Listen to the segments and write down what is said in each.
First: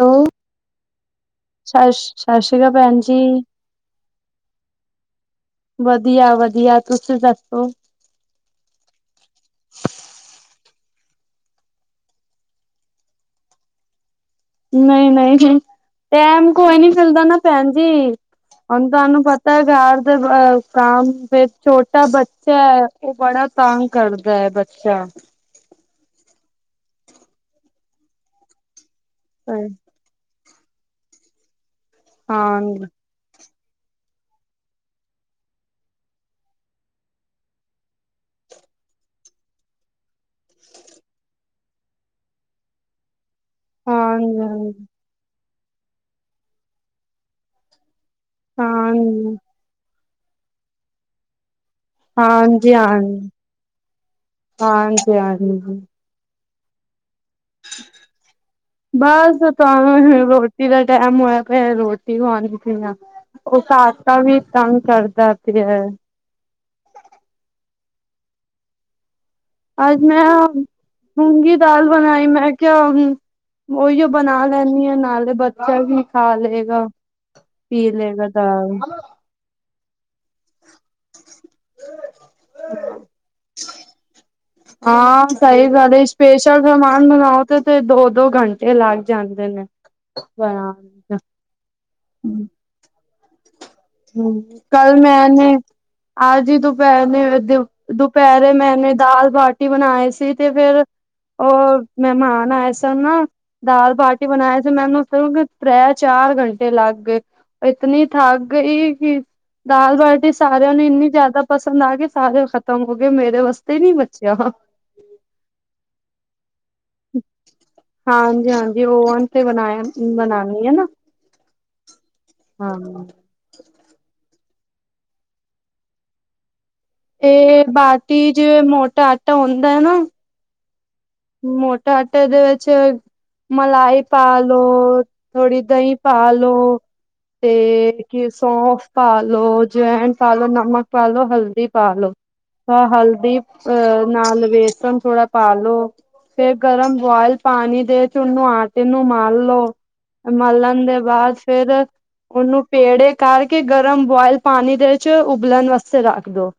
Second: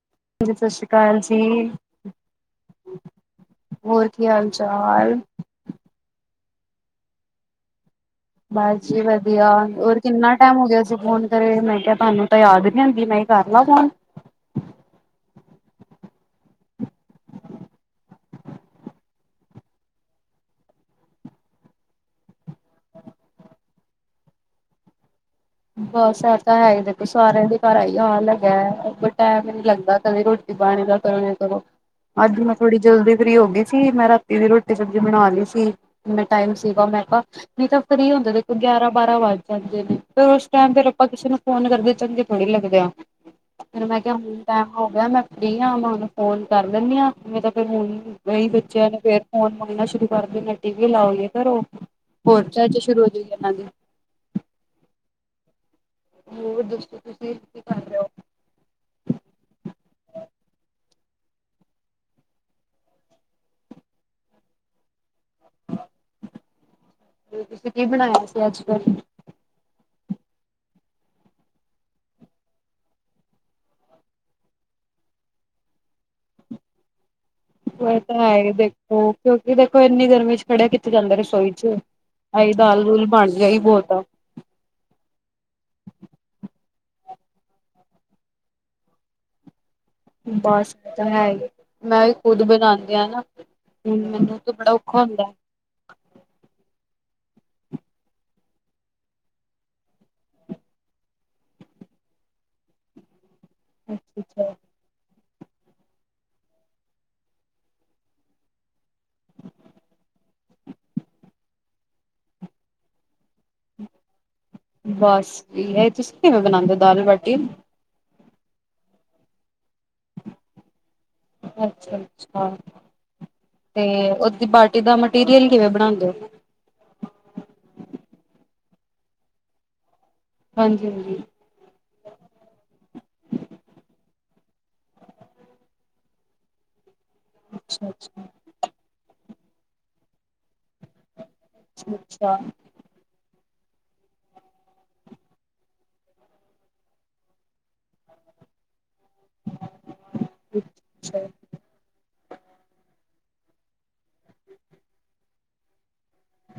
Hello ਹਾਂਜੀ ਸਤਿ ਸ਼੍ਰੀ ਅਕਾਲ ਜੀ ਸਤਿ ਸਤਿ ਸ਼੍ਰੀ ਅਕਾਲ ਭੈਣ ਜੀ ਹੋਰ ਕੀ ਹਾਲ ਚਾਲ ਵਧੀਆ ਵਧੀਆ ਤੁਸੀਂ ਦੱਸੋ ਬਸ ਜੀ ਵਧੀਆ ਹੋਰ ਕਿੰਨਾ ਟਾਈਮ ਹੋ ਗਿਆ ਸੀ ਫੋਨ ਕਰੇ ਮੈਂ ਕਿਹਾ ਤੁਹਾਨੂੰ ਤਾਂ ਯਾਦ ਹੀ ਨੀ ਆਉਂਦੀ ਪਈ ਕਰਲੋ ਫੋਨ ਨਹੀਂ ਨਹੀਂ ਟਾਈਮ ਕੋਈ ਨੀ ਮਿਲਦਾ ਨਾ ਭੈਣ ਜੀ ਹੁਣ ਤੁਹਾਨੂੰ ਪਤਾ ਹੈ ਘਰ ਦੇ ਬ ਅ ਕੰਮ, ਫਿਰ ਛੋਟਾ ਬੱਚੈ ਉਹ ਬੜਾ ਤੰਗ ਕਰਦੈ ਬੱਚਾ ਬਸ ਐ ਤਾਂ ਹੈ ਹੀ ਦੇਖੋ ਸਾਰਿਆਂ ਦੇ ਘਰ ਐਈ ਹਾਲ ਹੈਗੈ, ਕੋਈ ਟਾਈਮ ਈ ਨੀ ਹਾਂਜੀ ਲੱਗਦਾ ਕਦੇ ਰੋ ਟੀ ਪਾਣੀ ਦਾ ਕਰ ਕਰੋ ਏ ਕਰੋ, ਅੱਜ ਮੈਂ ਥੋੜੀ ਹਾਂਜੀ ਜਲਦੀ ਫ੍ਰਰੀ ਹੋ ਗਈ ਸੀ ਮੇਂ ਰਾ ਤੀ ਦੀ ਰੋਟੀ ਸਬਜ਼ੀ ਬਣਾ ਲਈ ਸੀ ਮੈਂ ਟਾਈਮ ਸੀਗਾ ਮੈਂ ਕਿਹਾ ਨਹੀਂ ਤਾਂ ਫਰੀ ਹੁੰਦੇ ਦੇਖੋ ਗਿਆਰਾਂ ਬਾਰਾਂ ਵੱਜ ਜਾਂਦੇ ਨੇ ਫਿਰ ਉਸ ਟਾਈਮ ਫਿਰ ਆਪਾਂ ਕਿਸੇ ਨੂੰ ਫੋਨ ਕਰਦੇ ਚੰਗੇ ਥੋੜ੍ਹੀ ਲੱਗਦੇ ਆਂ ਫੇਰ ਮੈਂ ਕਿਹਾ ਹੁਣ ਟਾਈਮ ਹੋ ਹਾਂਜੀ ਗਿਆ ਮੈਂ ਫਰੀ ਹਾਂ ਮੈਂ ਹੁਣ ਫੋਨ ਕਰ ਲੈਂਦੀ ਹਾਂ ਨਹੀਂ ਤਾਂ ਫਿਰ ਹੁਣ ਬਈ ਬੱਚਿਆਂ ਨੇ ਫੇਰ ਹਾਂਜੀ ਫੋਨ ਮੰਗਣਾ ਸ਼ੁਰੂ ਕਰ ਦੇਣੈ ਟੀ ਵੀ ਲਾਓ ਯੇ ਕਰੋ ਹੋਰ ਹਾਂਜੀ ਚਰਚ ਸ਼ੁਰੂ ਹੋ ਜਾਏਗੀ ਇਹਨਾਂ ਦੀ ਹਾਂ ਜੀ ਹਾਂਜੀ ਜੀ ਹੋਰ ਦੱਸੋ ਤੁਸੀਂ ਕੀ ਕਰ ਰਹੇ ਹੋ ਬਸ ਤੁਹਾਨੂੰ ਹ ਰੋਟੀ ਦਾ ਟੈਮ ਹੋਇਆ ਪਿਆ ਰੋਟੀ ਖਵਾਦੀਂ ਪਈ ਆ ਉਹ ਕਾਕਾ ਵੀ ਤੰਗ ਕਰਦਾ ਪਿਐ ਤੁਸੀਂ ਕੀ ਬਣਾਇਆ ਸੀ। ਅੱਜ ਫੇਰ? ਅੱਜ ਮੈਂ ਮੂੰਗੀ ਦਾਲ ਬਣਾਈ। ਮੈਂ ਕਿਆ ਹ ਉਹੀਓ ਬਣਾ ਲੈਂਦੀ ਹਾ, ਨਾਲੇ ਬੱਚਾ ਵੀ ਖਾ ਲਏਗਾ। ਪੀ ਉਹ ਤਾਂ ਲਏਗਾ ਹੈ। ਦਾਲ ਦੇਖੋ ਕਿਉਂਕਿ, ਦੇਖੋ ਇੰਨੀ ਗਰਮੀ ਚ ਖੜਿਆ ਕਿਥੇ ਜਾਂਦਾ। ਰਸੋਈ ਚ ਆਈ ਦਾਲ ਦੂਲ ਬਣ ਗਈ ਏਹ ਹੀ ਬਹੁਤ ਆ। [unintelligible] ਹਾਂ, ਸਹੀ ਗੱਲ ਹੈ। ਸਪੇਸ਼ਲ ਸਮਾਨ ਬਨਾਉਣ ਤੇ ਤੇ ਦੋ-ਦੋ ਘੰਟੇ ਲੱਗ ਜਾਂਦੇ ਨੇ। [unintelligible] ਬਸ ਤਾਂ ਬਣਾਣ ਹੈ ਹੀ, ਮੈਂ ਵੀ ਖੁਦ ਬਣਾਉਂਦੀ ਆ ਨਾ। ਹੁਣ ਮੈਨੂੰ ਹੂ, ਤਾਂ ਬੜਾ ਕੱਲ ਔਖਾ ਮੈਂ ਆਹ ਜੀ ਦੁਪਹਿਰੇ ਦੁਪਹਿਰੇ ਮੈਨੇ ਦਾਲ ਬਾਟੀ ਬਣਾਈ ਸੀ। ਤੇ ਫਿਰ ਉਹ ਮਹਿਮਾਨ ਆਏ ਸਨ। ਦਾਲ ਬਾਟੀ ਹੁੰਦਾ ਬਣਾਏ ਸੀ। ਮੈਨੂੰ ਤ੍ਰੈ ਚਾਰ ਘੰਟੇ ਲੱਗ ਗਏ। ਇਤਨੀ ਥਕ ਸੀ। ਦਾਲ ਬਾਟੀ ਸਾਰਿਆਂ ਨੂੰ ਇੰਨੀ ਜ਼ਿਆਦਾ ਪਸੰਦ ਆਗੀ, ਸਾਰੇ ਖਤਮ ਹੋ ਗਏ। ਮੇਰੇ ਵਾਸਤੇ ਨੀ ਬਚਿਆ ਬਸ, ਹੈ ਤੁਸੀਂ ਕਿਵੇਂ ਬਣਾਉਂਦੇ ਹੋ, ਦਾਲ ਬਾਟੀ? ਹਾਂਜੀ-ਹਾਂਜੀ, ਓ ਤੇ ਬਣਾਇਆ ਬਣਾਉਣੀ ਹੈ। ਅੱਛਾ-ਅੱਛਾ, ਤੇ ਉਸ ਓਦੀ ਪਾਰਟੀ ਦਾ ਮਟੀਰੀਅਲ ਕਿਵੇਂ ਬਣਾਉਂਦੇ ਹੋ? ਇਹ ਬਾਟੀ ਜਿ ਮੋਟਾ ਆਟਾ ਹੁੰਦਾ ਹੈ। ਨਾ ਹਾਂਜੀ-ਹਾਂਜੀ। ਮੋਟਾ ਆਟੇ ਦੇ ਵਿੱਚ ਮਲਾਈ ਪਾ ਲੋ ਥੋੜੀ ਦਹੀਂ ਪਾ ਲੋ ਤੇ ਕੀ ਅੱਛਾ-ਅੱਛਾ-ਅੱਛਾ-ਅੱਛਾ। ਸੌਫ ਪਾਲੋ, ਜਵੈਨ ਪਾਲੋ, ਨਮਕ ਪਾਲੋ, ਹਲਦੀ ਦੀ ਪਾਲੋ ਹਲਦੀ ਆਹ ਨਾਲ ਬੇਸਣ ਥੋੜਾ ਪਾਲੋ। ਫੇਰ, ਗਰਮ ਬੁਆਇਲ ਪਾਣੀ ਦੇ ਚੁ ਨਆ ਏਨੂੰ ਮਲ ਲੋੋ ਮਾਲਣ ਦੇ ਬਾਅਦ ਫੇਰ ਉਹਨੂੰ ਪੇੜੇ ਕਰਕੇ ਗਰਮ ਬੁਆਇਲ ਪਾਣੀ ਦੇ ਵਿੱਚ ਉਬਲਣ ਵਾਸਤੇ ਰੱਖ ਦੋ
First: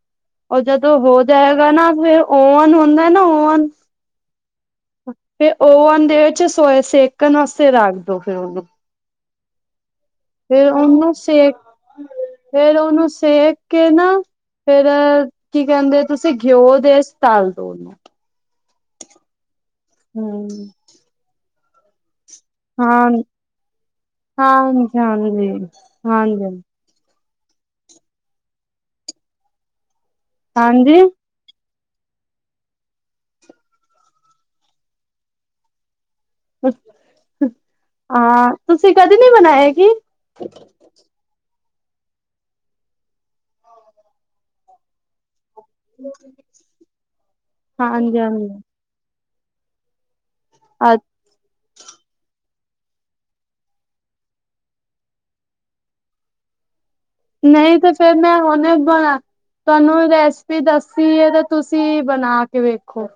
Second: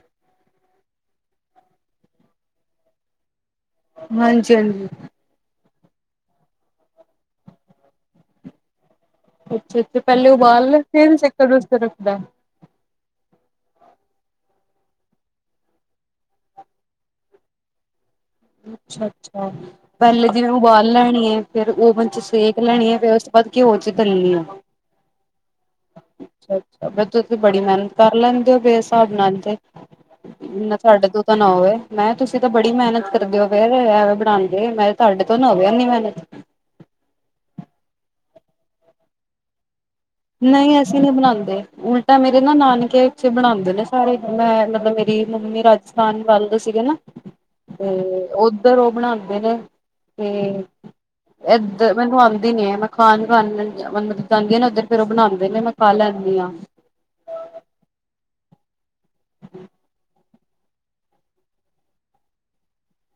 ਉਹ ਜਦੋਂ ਹੋ ਜਾਏਗਾ, ਨਾ ਫੇਰ ਓਨ ਹੁੰਦਾ ਨਾ ਓਨ ਹਾਂਜੀ-ਹਾਂਜੀ। ਫਿਰ ਓਵਨ ਦੇ ਵਿੱਚ ਸੋਏ ਸੇਕਣ ਵਾਸਤੇ ਰੱਖ ਦੋ ਫੇਰ ਉਹਨੂੰ। ਅੱਛਾ-ਅੱਛਾ, ਪਹਿਲੇ ਫੇਰ ਉਬਾਲ [inaudible] ਉਹਨੂੰ ਸੇਕ ਰੱਖਦਾ। ਫੇਰ, ਉਹਨੂੰ ਸੇਕ ਕੇ ਨਾ ਫੇਰ, ਕੀ ਕਹਿੰਦੇ ਤੁਸੀਂ ਘਿਓ ਦੇ ਇਸ ਤਾਲ [inaudible] ਅੱਛਾ-ਅੱਛਾ, ਪਹਿਲੇ ਹੂੰ। ਜੀਵੇਂ ਉਬਾਲ ਲੈਣੀ ਹੈ। ਫੇਰ ਓਵਨ ਚ ਸੇਕ ਲੈਣੀ ਆ, ਫੇਰ ਉਸ ਹਾਂ, ਤੋਂ ਬਾਅਦ ਘਿਓ ਚ ਤੱਲਣੀ ਆ। ਹਾਂਜੀ-ਹਾਂਜੀ, ਹਾਂਜੀ, ਹਾਂਜੀ। ਤੁਸੀ ਬੜੀ ਮਿਹਨਤ ਕਰ ਲੈਂਦੇ ਹੋ। ਏਸ ਹਿਸਾਬ ਨਾਲ ਤੇ ਨਾ ਹਾਂਜੀ। ਤੁਹਾਡੇ ਨਾ ਹੋਵੇ। ਮੈਂ ਤੁਸੀਂ ਤਾਂ ਬੜੀ ਮਿਹਨਤ ਕਰ ਦਿਓ। ਫੇਰ, ਐਵੇਂ ਬਣਾਉਂਦੇ ਮੈਂ ਸਾਡੇ ਤੋਂ ਨਾ ਹੋਵੇ ਇਨੀ ਮੇਹਨਤ। ਹਾਂ, ਤੁਸੀਂ ਕਦੇ ਨੀ ਬਨਾਇਆ ਕੀ? ਨਹੀਂ। ਅਸੀਂ ਨੀ ਬਣਾਉਂਦੇ, ਉਲਟਾ ਮੇਰੇ ਨਾ ਨਾਨਕੇੇ ਬਣਾਉਂਦੇ ਨੇ। ਸਾਰੇ ਮੈਂ ਮਤਲਬ, ਮੇਰੀ ਮੰਮੀ ਰਾਜ ਸਥਾਨ ਵੱਲ ਦੇ ਸੀਗੇ ਨਾ, ਤੇ ਹਾਂਜੀ-ਹਾਂਜੀ, ਉਧਰ ਉਹ ਬਣਾਉਦੇ ਨੇ ਤੇ ਅੱਜ ਇੱਧਰ ਮੈਨੂੰ ਆਉਂਦੀ ਨੀ ਹੈ। [inaudible] ਫੇਰ, ਉਹ ਬਣਾਉਂਦੇ ਨੇ, ਮੈਂ ਖਾ ਲੈਂਦੀ ਹਾਂ। ਨਈ ਤੇ ਫੇਰ ਮੈਂ ਹੁਨੇ ਬਣਾ, ਤੁਹਾਨੂੰ ਰੈਸ ਪੀ ਦੱਸੀ ਏ, ਤਾਂ ਤੁਸੀਂ ਬਣਾ ਕੇ ਵੇਖੋ?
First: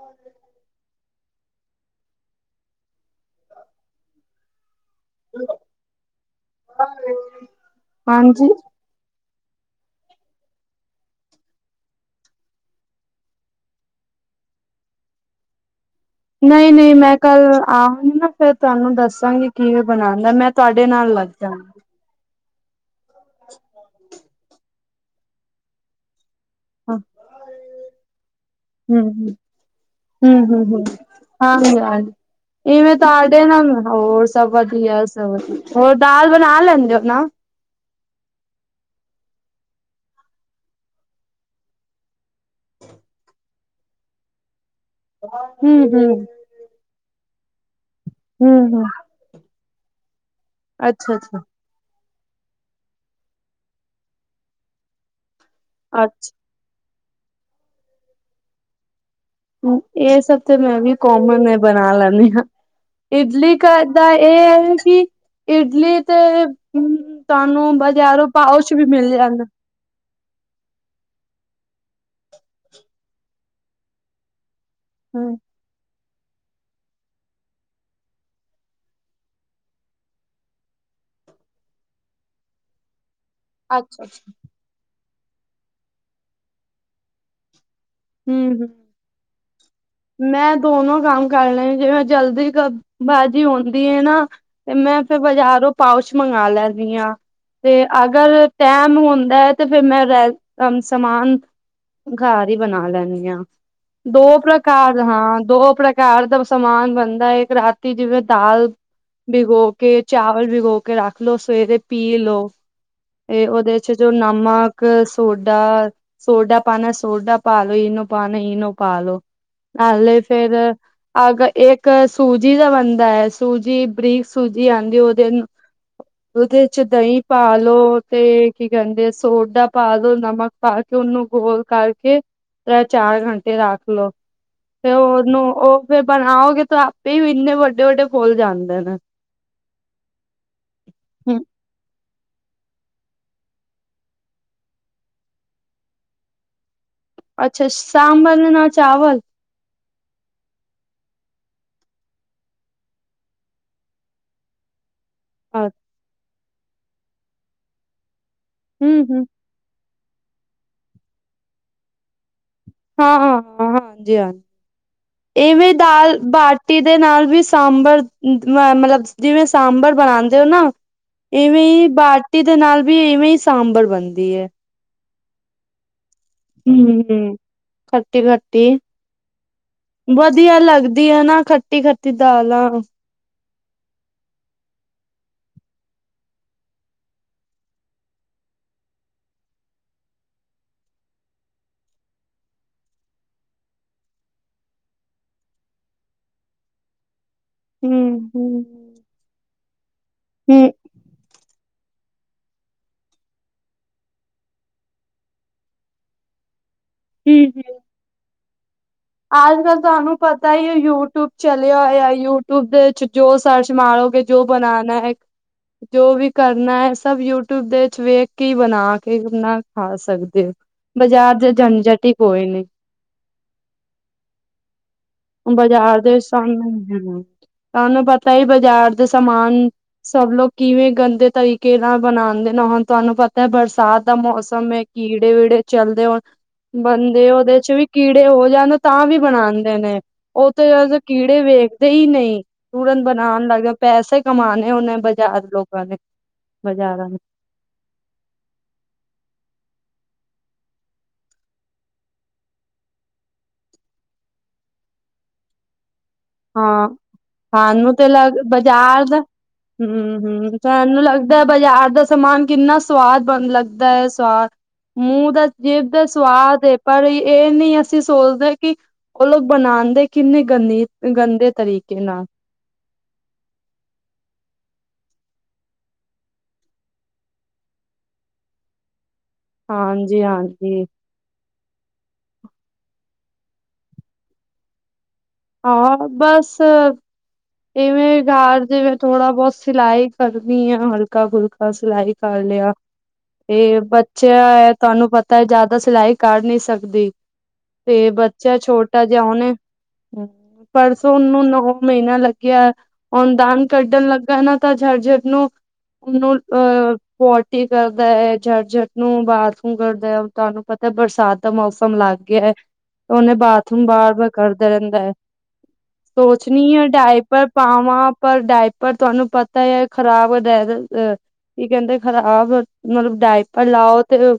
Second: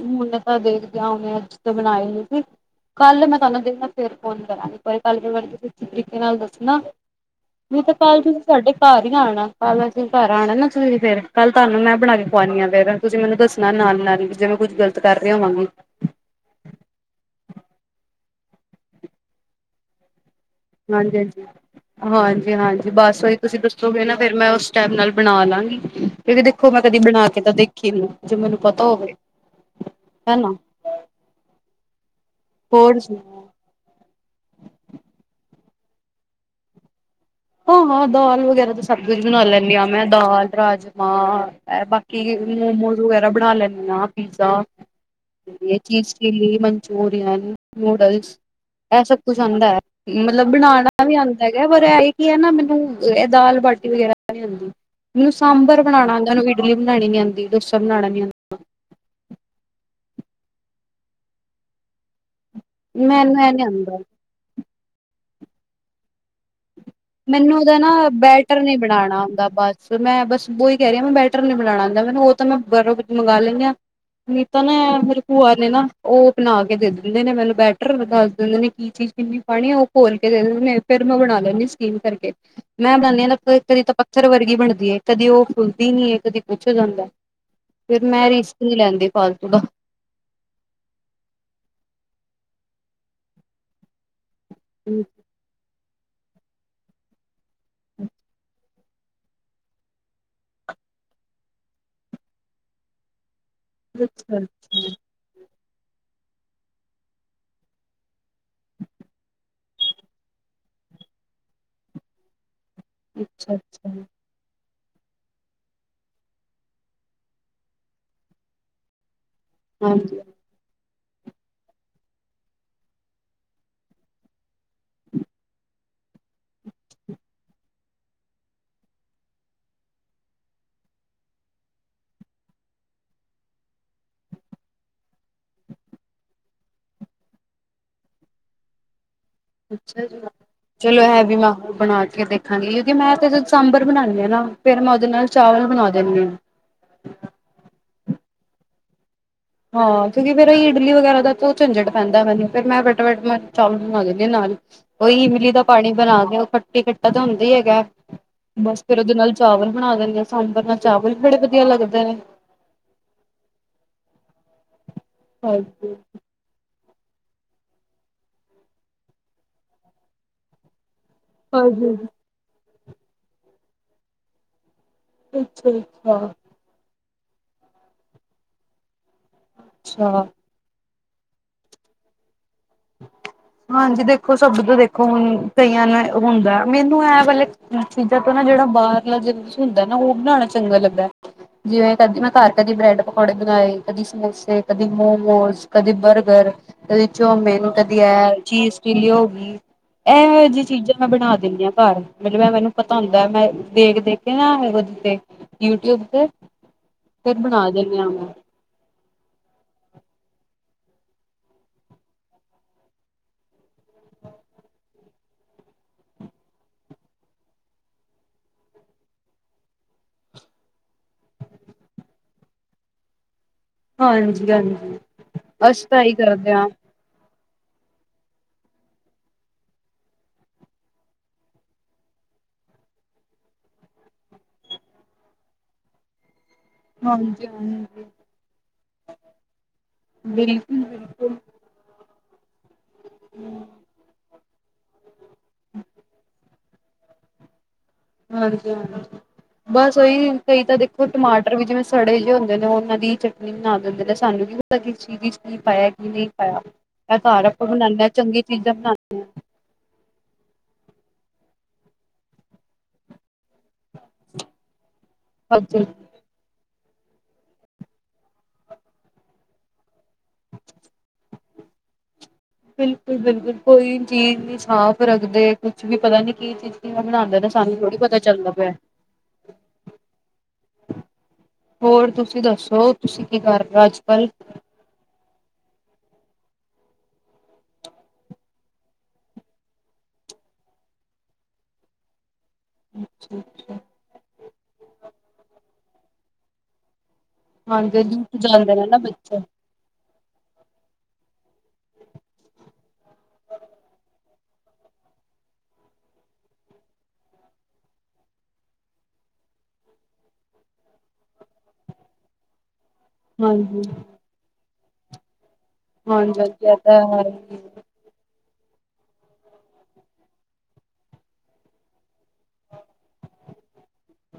ਹੁਨ ਤਾਂ ਦੇਖਦੇ ਓਨੇ, ਅੱਜ ਤੋਂ ਬਣਾ ਈ ਲਈ ਸੀ। ਕੱਲ੍ਹ ਮੈਂ ਤੁਹਾਨੂੰ ਦੇਖਦੀ ਫੇਰ ਫੋਨ ਕਰਾਗੀ। [inaudible] ਘਰ ਹਾਂਜੀ, ਹੀ ਆਣਾ, ਕੱਲ੍ਹ ਅਸੀਂ ਘਰ ਆਂਣਾ ਨਾ ਸਵੇਰੇ ਫੇਰ, ਕੱਲ ਤੁਆਨੂੰ ਮੈਂ ਬਣਾ ਕੇ ਖੁਆਨੀ ਆ, ਫੇਰ ਤੁਸੀਂ ਮੈਨੂੰ ਦੱਸਣਾ, ਨਾਲ-ਨਾਲ ਹੀ ਜਿਵੇਂ ਕੁੱਝ ਗਲਤ ਕਰ ਰਹੀ ਹੋਵਾਂਗੀ। ਨਈ-ਨਈ ਮੈਂ ਕੱਲ ਆਵਾਂਗੀ ਨਾ ਫੇਰ, ਤੁਆਨੂੰ ਦੱਸਾਂਗੀ, ਕਿਵੇਂ ਬਣਾਨਾ। ਮੈਂ ਤੁਹਾਡੇ ਨਾਲ ਲੱਗ ਹਾਂਜੀ-ਹਾਂਜੀ। ਜਾਗੀ ਹਾਂਜੀ-ਹਾਂਜੀ, ਬਸ ਓਹੀ ਤੁਸੀਂ ਦੱਸੋਗੇ ਨਾ, ਫੇਰ ਮੈਂ ਓਸ ਟੈਪ ਨਾਲ ਬਣਾਲਾਂਗੀ। ਕਿਉਂਕਿ ਦੇਖੋ ਮੈਂ ਹਾਂ ਕਦੀ ਬਣਾ ਕੇ ਤਾਂ ਦੇਖੀ ਨੀ, ਜੋ ਮੈਨੂੰ ਪਤਾ ਹੋਵੇ ਹਨਾ। ਹਾਂਜੀ-ਹਾਂਜੀ, ਇਵੇਂ ਹੋਰ ਸੁਣਾਓ। ਤੁਹਾਡੇ ਨਾਲ ਹੋਰ, ਸਭ ਵਧੀਆ-ਸਭ ਵਧੀਆ, ਹੋਰ ਦਾਲ ਬਣਾ ਲੈਂਦੇ ਓ ਨਾ? ਹਾਂ-ਹਾਂ, ਦਾਲ ਵਗੈਰਾ ਤਾਂ ਸਭ ਕੁਝ ਬਣਾ ਲੈਂਣੀ ਆਂ, ਮੈਂ ਦਾਲ ਰਾਜਮਾਂ ਬਾਕੀ ਕਿ ਮੋਮੋਜ਼ ਵਗੈਰਾ ਬਣਾ ਲੈਂਣੀ ਆਂ, ਪੀਜ਼ਾ ਹੂੰ ਤੇ ਹੂੰ ਚੀਜ਼ ਚੀਲੀ ਮਚੂਰੀਅਨ, ਨੂਡਲਸ ਹੂੰ ਹੂੰ ਐ ਸਭ ਕੁਛ ਆਂਦਾ। ਮਤਲਬ ਬਣਾਣਾ ਵੀ ਅੱਛਾ ਅੱਛਾ ਆਂਦਾ। ਪਰ ਇਹ ਕੀ ਹੈ ਨਾ, ਮੈਨੂੰ ਇਹ ਦਾਲ-ਬਾਟੀ ਵਗੈਰਾ ਨੀ ਔਦੀ ਮੈਨੂੰ ਸਾਂਬਰ ਬਣਾਣਾ ਆਂਦਾ, ਅੱਛਾ ਓਨੂੰ ਇਡਲੀ ਵੀ ਬਣਾਣੀ ਨੀ ਆਂਦੀ, ਡੋਸਾ ਵੀ ਬਣਾਣਾ ਨੀ ਆਂਦਾ। ਏ ਸਭ ਤੇ ਮੈਂ ਵੀ ਕੋਮਨ ਐ, ਬਣਾ ਲੈਣੀ ਆ, ਮੈਨੂੰ ਇਹ ਇਡਲੀ ਨੀ ਘਰ ਆਉਂਦਾ ਦਾ ਏ ਐ ਕੇ ਇਡਲੀ ਤੇ ਹ ਮੈਨੂੰ ਓਹਦਾ ਨਾ, ਬੈਟਰ ਨੀ ਬਣਾਣਾ ਜਾਂਦਾ ਔਂਦਾ ਬ ਮੈਂ ਬਸ ਓ ਈ ਕਹਿ ਰਹੀ ਆਂ, ਮੈਂ ਬੈਟਰ ਨੀ ਬਨਾਣਾ ਆਂਦਾ ਮੈਨੂੰ, ਓ ਤਾਂ ਮੈਂ ਬਾਹਰੋਂ ਮੰਗ ਲੈਂਣੀ ਆਂ। ਨਈ ਤਾ ਨਾ, ਫੇਰ ਹੂੰ ਭੂਆ ਨੇ ਨਾ ਓ ਬਣਾ ਕੇ ਦੇ ਦਿੰਦੇ ਨੇ, ਮੈਨੂੰ ਬੈਟਰ ਦੱਸ ਦਿੰਦੇ ਨੇ ਕੀ ਚੀਜ਼ ਕਿੰਨੀ ਪਾਨੀ ਹੈ। ਓ ਖੋਲ ਕੇ ਦੇ ਦਿੰਦੇ ਨੇ ਫੇਰ ਮੈਂ ਬਣਾ ਲੈਂਣੀ ਆ, ਸਟੀਮ ਕਰਕੇ ਮੈਂ ਬਣਾਦੀ ਆ, ਕਦੀ ਤਾਂ ਅੱਛਾ ਪੱਥਰ ਵਰਗੀ ਬਣਦੀ ਏ। ਕਦੀ ਓ ਫੁੱਲਦੀ ਨੀ ਐ, ਕਦੀ ਕੁਛ ਹੋ ਜਾਂਦਾ, ਫੇਰ ਮੈਂ ਅੱਛਾ ਹੂੰ ਰਿਸਕ ਹੂੰ ਨੀ ਲੈਂਦੀ, ਫਾਲਤੂ ਦਾ। ਮੈਂ ਦੋਨੋ ਕੰਮ ਕਰ ਲੈ, ਜਿਵੇਂ ਜਲਦੀ ਕ ਬਾਜ਼ੀ ਹੁੰਦੀ ਐ ਨਾ ਤੇ ਮੈਂ ਫੇਰ, ਬਾਜ਼ਾਰੋਂ ਪਾਉਚ ਮੰਗਵਾ ਲੈਂਣੀ ਆਂ ਤੇ, ਅਗਰ ਟੈਮ ਹੁੰਦਾ ਐ ਤੇ ਫੇਰ ਮੈਂ ਰੈ ਸਮਾਨ ਹੁੰਦਾ ਤੇ ਫਿਰ ਮੈਂ ਸਮਾਨ ਘਰ ਈ ਬਣਾ ਲੈਣੀ ਆਂ, ਅੱਛਾ ਦੋ ਪ੍ਰ ਹਾਂ, ਦੋ ਪ੍ਰਕਾਰ ਦਾ ਸਮਾਨ ਬਣਦਾ, ਇੱਕ ਰਾਤੀ ਜਿਵੇਂ ਦਾਲ ਬਿਗੋ ਕੇ, ਚਾਵਲ ਬਿਗੋ ਕੇ ਰੱਖ ਲੋ, ਸਵੇਰੇ ਪੀ ਲੋ। ਏ ਅੱਛਾ ਓਦੇ ਚ ਅੱਛਾ ਜੋ ਨਾ ਨਮਕ, ਸੋਡਾ-ਸੋਡਾ ਪਾਣਾ, ਸੋਡਾ ਪਾ ਲੋੋ, ਈਨੋ ਪਾਣਾ-ਈਨੋ ਪਾਲੋ। ਨਾਲੇ ਹਾਂਜੀ ਫੇਰ ਅਗ ਇੱਕ ਸੂਜੀ ਦਾ ਬਣਦਾ ਐ, ਸੂਜੀ ਬਰੀਕ ਸੂਜੀ ਆਂਦੀ। ਓਹਦੇ ਓਹਦੇ ਚ ਦਹੀਂ ਪਾਲੋੋ ਤੇ ਕੀ ਕੈਹਦੇ, ਸੋਡਾ ਪਾ ਲੋੋ ਨਮਕ ਪਾ ਕੇ ਓਨੂੰ, ਘੋਲ-ਘਾਲ ਕੇ ਤੇ ਚਾਰ ਘੰਟੇ ਰੱਖ ਲੋੋ। ਤੇ ਓਹਨੂੰ ਓ ਫੇਰ ਬਣਾਓਗੇ ਤਾਂ ਆਪੇ ਵੀ ਏਨੇ ਵੱਡੇ, ਵੱਡੇ ਫੁੱਲ ਜਾਂਦੇ ਨੇ। ਅੱਛਾ ਜੀ। ਚਲੋ, ਐ ਵੀ ਹੂੰ, ਮੈਂ ਹੁਨ ਬਣਾ ਕੇ ਦੇਖਾਂਗੀ, ਕਿਓਕੇ ਮੈਂ ਤੇ ਸਾਂਬਰ ਬਣਾਂਦੀ ਆ ਨਾ। ਫੇਰ ਮੈਂ ਓਹਦੇ ਨਾਲ ਚਾਵਲ ਬਣਾ ਦਿੰਨੀ ਆਂ। ਅੱਛਾ, ਸਾਂਬਰ ਦੇ ਨਾਲ ਚਾਵਲ ਹਾਂ, ਕਿਓਕੇ ਫੇਰ ਇਡਲੀ ਵਗੈਰਾ ਦਾ ਤਾਂ ਝੰਜਟ ਪੈਂਦਾ ਮੈਨੂੰ, ਫੇਰ ਮੈਂ ਫਟਾਫਟ ਚਾਵਲ ਬਣਾ ਦਿੰਦੀ ਆ ਨਾਲ ਈ। ਓ ਈ ਈਮਲੀ ਦਾ ਹਮ ਪਾਣੀ ਬਣਾ ਕੇ, ਓ ਖੱਟੀੇ-ਖੱਟਾ ਤਾਂ ਹੁੰਦਾ ਈ ਹੈਗਾ, ਬਸ ਫੇਰ ਓਹਦੇ ਹਮ ਨਾਲ ਚਾਵਲ ਬਣਾ ਦਿੰਦੇ ਆ, ਸਾਂਬਰ ਨਾ ਚਾਵਲ ਵੀ ਬੜੇ ਵਧੀਆ ਲੱਗਦੇ ਨੇ ਹਾਂ-ਹਾਂ-ਹਾਂ, ਹਾਂਜੀ, ਹਾਂ ਏਵੇਂ ਹਾਂਜੀ ਦਾਲ ਬਾ ਟੀ ਦੇ ਨਾਲ ਵੀ ਸਾਂਬਰ ਮ ਮਤਲਬ ਜਿਵੇਂ ਸਾਂਬਰ ਬਣਾਂਦੇ ਓ ਨਾ ਇਵੇਂ ਈ ਹਾਂਜੀ ਬਾਟੀ ਦੇ ਨਾਲ ਵੀ ਇਵੇਂ ਈ ਸਾਂਬਰ ਬਣਦੀ ਏ। ਅੱਛਾ ਜੀ, ਹਾਂ। ਹੂੰ-ਹੂੰ, ਖੱਟੀ-ਖੱਟੀ ਅੱਛਾ ਵਧੀਆ ਲੱਗ ਦੀ ਆ ਨਾ ਖੱਟੀ-ਖੱਟੀ ਦਾਲਾਂ ਹਾਂਜੀ ਦੇਖੋ ਸਭ ਡਿੱਬੇ ਦੇਖੋ ਹੁਨ ਕਈਆਂ ਨੂੰ ਐ ਹੁੰਦੈ ਮੈਨੂੰ ਐ ਵਾਲੇ ਚੀਜਾਂ ਤੋਂ ਨਾ ਜੜਾ ਬਾਰਲਾ [unintelligible] ਹੁੰਦੈ ਨਾ ਓ ਬਣਾਣਾ ਚੰਗਾ ਲੱਗਦੈ। ਜਿਵੇਂ ਕਦੀ ਮੈਂ ਘਾਰ ਕਦੀ ਬ੍ਰੈਡ ਪਕੌੜੇ ਬਨਾਏ, ਕਦੀ ਸਮੋਸੇ, ਕਦੀ ਮੋਮੋਸ, ਕਦੀ ਬਰਗਰ ਕਦੀ ਚੌਮਿਨ, ਕਦੀ ਐ ਹੂੰ-ਹੂੰ, ਚੀਜ਼ ਚਿਲੀ ਹੋ ਗੀ ਐਹੈ ਜੀ ਹੂੰ-ਹੂੰ। ਚੀਜਾਂ ਮੈਂ ਬਣਾ ਦਿੰਨੀ ਆਂ ਘਾਰ ਮਤਲਬ ਐ ਮੇਨੂੰ ਪਤਾ ਹੁੰਦੈ ਮੈਂ ਦੇਖ-ਦੇਖ ਕੇ ਨਾ [unintelligible] ਤੇ ਯੂਟਿਊਬ ਤੇ ਫੇਰ ਬਣਾ ਦੇਨੇ ਆਂ ਮੈਂ। ਆਜ ਕੱਲ ਤੁਆਨੂੰ ਪਤਾ ਈ ਏ ਯੂਟਿਊਬ ਚਲੇਆ ਹੋਇਐ। ਯੂਟਿਊਬ ਦੇ 'ਚ ਜੋ ਸਰਚ ਮਾਰੋਗੇ ਜੋ ਬਨਾਨਾ ਹੈ ਜੋ ਵੀ ਕਰਨਾ ਐ ਸਭ ਯੂਟਿਊਬ ਦੇ 'ਚ ਵੇਖ ਕੇ ਹੀ ਬਨਾ ਕੇ ਈ ਆਪਨਾ ਖਾ ਸਕਦੇ ਓ। ਬਜਾਰ ਦਾ ਜੰਝਟ ਈ ਕੋਈ ਨੀ। ਹਾਂਜੀ-ਹਾਂਜੀ। ਬਜਾਰ ਦੇ ਸਾਮ ਹੂੰ, ਤੁਆਨੂੰ ਪਤਾ ਈ ਬਾਜਾਰ ਦੇ ਸਾਮਾਨ ਸਭ ਲੋਕ ਕਿਵੇਂ ਗੰਦੇ ਤਰੀਕੇ ਨਾਲ ਬਣਾਂਦੇ ਨੇ। ਹੋਣ ਤੁਆਨੂੰ ਪਤੈ ਬਰਸਾਤ ਦਾ ਮੌਸਮ ਏ ਕੀੜੇ-ਵੀੜੇ ਚੱਲਦੇ ਹੋਣ ਬੰਦੇ ਹਾਂਜੀ ਓਦੇ 'ਚ ਵੀ ਹਾਂਜੀ ਕੀੜੇ ਹੋ ਜਾਨ ਓ ਤਾਂ ਵੀ ਬਣਾਂਦੇ ਨੇ। ਓ ਤੇ ਕੀੜੇ ਬਿਲਕੁਲ ਵੈਸੇ ਬਿਲਕੁਲ ਕੀੜੇ ਵੇਖਦੇ ਈ ਨਈ। ਉਰਨ ਬਨਾਨ ਲੱਗ ਜਾਂਦ, ਪੈਸੇ ਕਮਾਨੇ ਓਨੇ ਬਾਜਾਰ ਲੋਕਾਂ ਨੇ, ਬਾਜਾਰਾਂ ਨ ਹਾਂਜੀ-ਹਾਂਜੀ। ਬਸ ਓਈ ਕਈ ਤਾਂ ਦੇਖੋ ਟਮਾਟਰ ਵੀ ਜਿਵੇਂ ਸੜੇ ਜੇ ਹੁੰਦੇ ਨੇ, ਓਨਾਂ ਦੀ ਈ ਚਟਨੀ ਬਨਾ ਦਿੰਦੇ ਨੇ। ਸਾਨੂੰ ਵੀ ਕਿਸ ਚੀਜ ਇੱਚ ਕੀ ਪਾਇਐ, ਕੀ ਨੀ ਪਾਇਆ। ਹਾਂ ਐ ਘਾਰ ਆਪਾਂ ਸਾਨੂੰ ਬਨਾਨੇ ਤੇ ਆਂ ਲੱਗ ਚੰਗੀ ਚੀਜਾਂ ਬਾਜ਼ਾਰ ਦਾ ਬਨਾਨੇ ਐਂ। ਹੂੰ-ਹੂੰ, ਸਾਨੂੰ ਲੱਗਦੈ ਬਾਜਾਰ ਦਾ ਸਮਾਨ ਕਿੰਨਾ ਸਵਾਦ ਬਨ ਲੱਗ ਦੈ ਸਵਾ। ਮੂੰਅ ਦਾ, ਬਣਾਉਂਦੇ ਜੀਭ ਦਾ ਤੁਆਦ ਏ। ਪਰ ਈ ਏ ਨੀ ਅਸੀ ਸੋਚਦੇ ਕਿ ਓ ਲੋਗ ਬਨਾਂਦੇ ਕਿੰਨੀ ਗੰਦੀ ਅ ਗੰਦੇ ਤਰੀਕੇ ਨਾਲ। ਬਿਲਕੁਲ-ਬਿਲਕੁਲ, ਕੋਈ ਚੀਜ ਨੀ ਸਾਫ ਰੱਖਦੇ‌। ਕੁਛ ਵੀ ਪਤਾ ਨੀ ਕੀ ਚੀਜ ਕਿਵੇਂ ਬਨਾਂਦੇ ਨੇ ਸਾਨੂੰ ਥੋੜੀ ਪਤਾ ਚੱਲਦਾ ਪਿਐ। ਹਾਂਜੀ-ਹਾਂਜੀ। ਹੋਰ ਤੁਸੀ ਦੱਸੋ? ਤੁਸੀ ਕੀ ਕਰ ਰੇ ਓ, ਅੱਜ-ਕੱਲ? ਹਾਂ, ਬਸ ਇਵੇਂ ਈ ਘਾਰ ਜਿਵੇਂ ਥੋੜਾ ਬੋਤ ਸਿਲਾਈ ਕਰਦੀ ਆਂ, ਹਲਕਾ-ਫੁਲਕਾ ਸਿਲਾਈ ਕਰ ਲੇਆ ਅੱਛਾ। ਏ ਅੱਛਾ ਬੱਚੇ ਐਂ, ਤੁਆਨੂੰ ਪਤੈ ਜਾਦਾ ਸਿਲਾਈ ਕਰ ਨੀ ਸਕਦੀ। ਹਾਂਜੀ ਤੇ ਬੱਚਾ ਜਾਂਦੇ ਨੇ ਨਾ ਛੋਟਾ ਜਿਆ ਬੱਚੇ ਓਨੇਂ ਪਰਸੋਂ ਓਨੂੰ ਨੌਵਾਂ ਮਹੀਨਾ ਲੱਗ ਗਿਐ। ਓਨ ਦਾਨੰ ਕੱਢਨ ਲੱਗਾ ਨਾ ਤਾਂ ਝਰ-ਝਰ ਨੂੰ ਊਂਨ ਓ ਅ ਪੋਟੀ ਕਰਦਾ ਐ। ਝਰ-ਝਰ ਨੂੰ ਬਾਥਰੂਮ ਕਰਦਾ ਐ ਤੁਆਨੂੰ ਪਤੈ ਬਰਸਾਤ ਦਾ ਮੌਸਮ ਲੱਗ ਗਿਐ ਓਨ ਐ ਬਾਥਰੂਮ ਹਾਂਜੀ ਬਾਰ-ਬਾਰ ਕਰਦਾ ਰੈਂਦੈ। ਹਾਂਜੀ ਹਾਂਜੀ ਸੋਚਨੀ ਇਹ ਆ, ਤਾਂ ਹੈ ਡਾਇਪ ਹੀ ਵਹਾਂ ਪਰ ਡਾਇਪਰ ਤੁਆਨੂੰ ਪਤਾ ਈ ਐ ਖਰਾਬ ਹੋ ਜਾਏ [unintelligible] ਅ ਕੀ ਕਹਿੰਦੇ ਖ਼ਰਾਬ, ਮਤਲਬ ਡਾਏਪਰ ਲਾਓ ਤੇ-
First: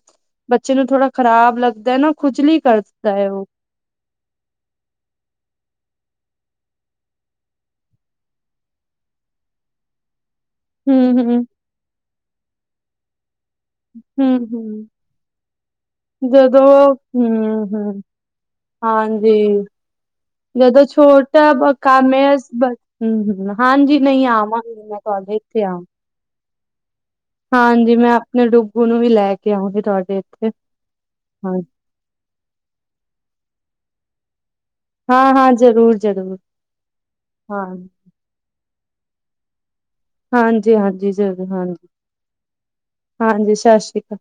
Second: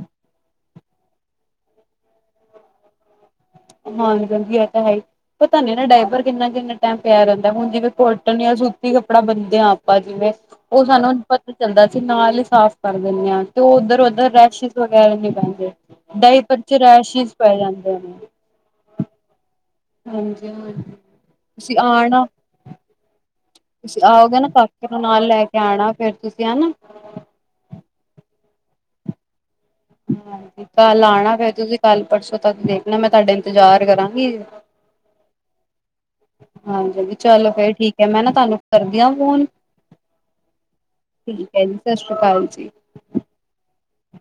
ਬੱਚੇ ਨੂੰ ਥੋੜ੍ਹਾ ਖ਼ਰਾਬ ਲੱਗਦਾ ਐ ਨਾ, ਖੁਜਲੀ ਕਰਦਾ ਹੈ ੳ। ਹਾਂਜੀ-ਹਾਂਜੀ ਏ ਤਾ ਐ ਈ। ਪਤਾ ਨਹੀ ਨੀ, ਡਾਏਪਰ ਕਿੰਨਾ-ਕਿੰਨਾ ਟਾਈਮ ਪੇਆ ਰਹਿੰਦਾ। ਹੁਨ ਜਿਵੇਂ ਕੋਟਨ ਜਾਂ ਸੂਤੀ ਕੱਪੜਾ ਬਨਦੇ ਆਂ, ਆਪਾਂ ਜਿਵੇਂ- ਓ ਸਾਨੂੰ ਹਮ ਹੁਨ ਹਮ ਪਤਾ ਚੱਲਦਾ, ਅਸੀ ਨਾਲ ਹੀ ਸਾਫ਼ ਕਰ ਦਿੰਦੇ ਆ। ਤੇ ਉ ਓਧਰ-ਓਧਰ ਹਮ ਰੈਸ਼ਿਸ ਹਮ ਵਗੈਰਾ ਨੀ ਪੈਂਦੇ, ਡਾਏਪਰ ਜਦੋਂ ਚ ਰੈਸ਼ਿਸ ਪੈ ਹੂੰ ਜਾਂਦੇ ਹੂੰ ਨੇ। ਹਾਂਜੀ। ਹਾਂਜੀ ਹਾਂਜੀ ਜਦੋਂ ਛੋਟਾ ਬ ਤੁਸੀਂ ਕੰਮ ਆਣਾ ਏ ਬਸ ਹੂੰ-ਹੂੰ ਨਾ- ਹਾਂਜੀ, ਤੁਸੀਂ ਨਹੀਂ ਆਓਗੇ ਨਾ ਆਵਾਂਗੀ, ਕਾਕੇ ਮੈਂ ਨੂੰ ਨਾਲ ਕਾਲੇਜ ਲੈ ਕੇ ਤੇ ਆ ਆਣਾ ਫੇਰ ਤੁਸੀਂ ਹਨਾ। ਹਾਂਜੀ, ਮੈਂ ਆਪਨੇ ਡੁੱਗੂ ਨੂੰ ਵੀ ਲੈ ਕੇ ਆਓਗੀ। ਕੱਲ ਆਨਾ ਫੇਰ ਤੁਸੀਂ ਕੱਲ, ਪਰਸੋਂ ਤੱਕ ਦੇਖਨਾ, ਮੈਂ ਤਾਡੇ ਇੰਤਜ਼ਾਰ ਕਰਾਂਗੀ। ਹਾਂ-ਹਾਂ, ਜ਼ਰੂਰ। ਜ਼ਰੂਰ ਹਾਂਜੀ। ਚਲੋ, ਹਾਂ ਫੇਰ ਠੀਕ ਐ। ਮੈਂ ਨਾ ਤਾਨੂੰ ਕਰਦੀ ਆ, ਫੋਨ। ਹਾਂਜੀ-ਹਾਂਜੀ, ਜ਼ਰੂਰ। ਠੀਕ ਹੈ ਜੀ ਸਤਿ ਸ੍ਰੀ ਅਕਾਲ ਜੀ। ਹਾਂਜੀ-ਹਾਂਜੀ, ਸਤ ਸ੍ਰੀ ਅਕਾਲ।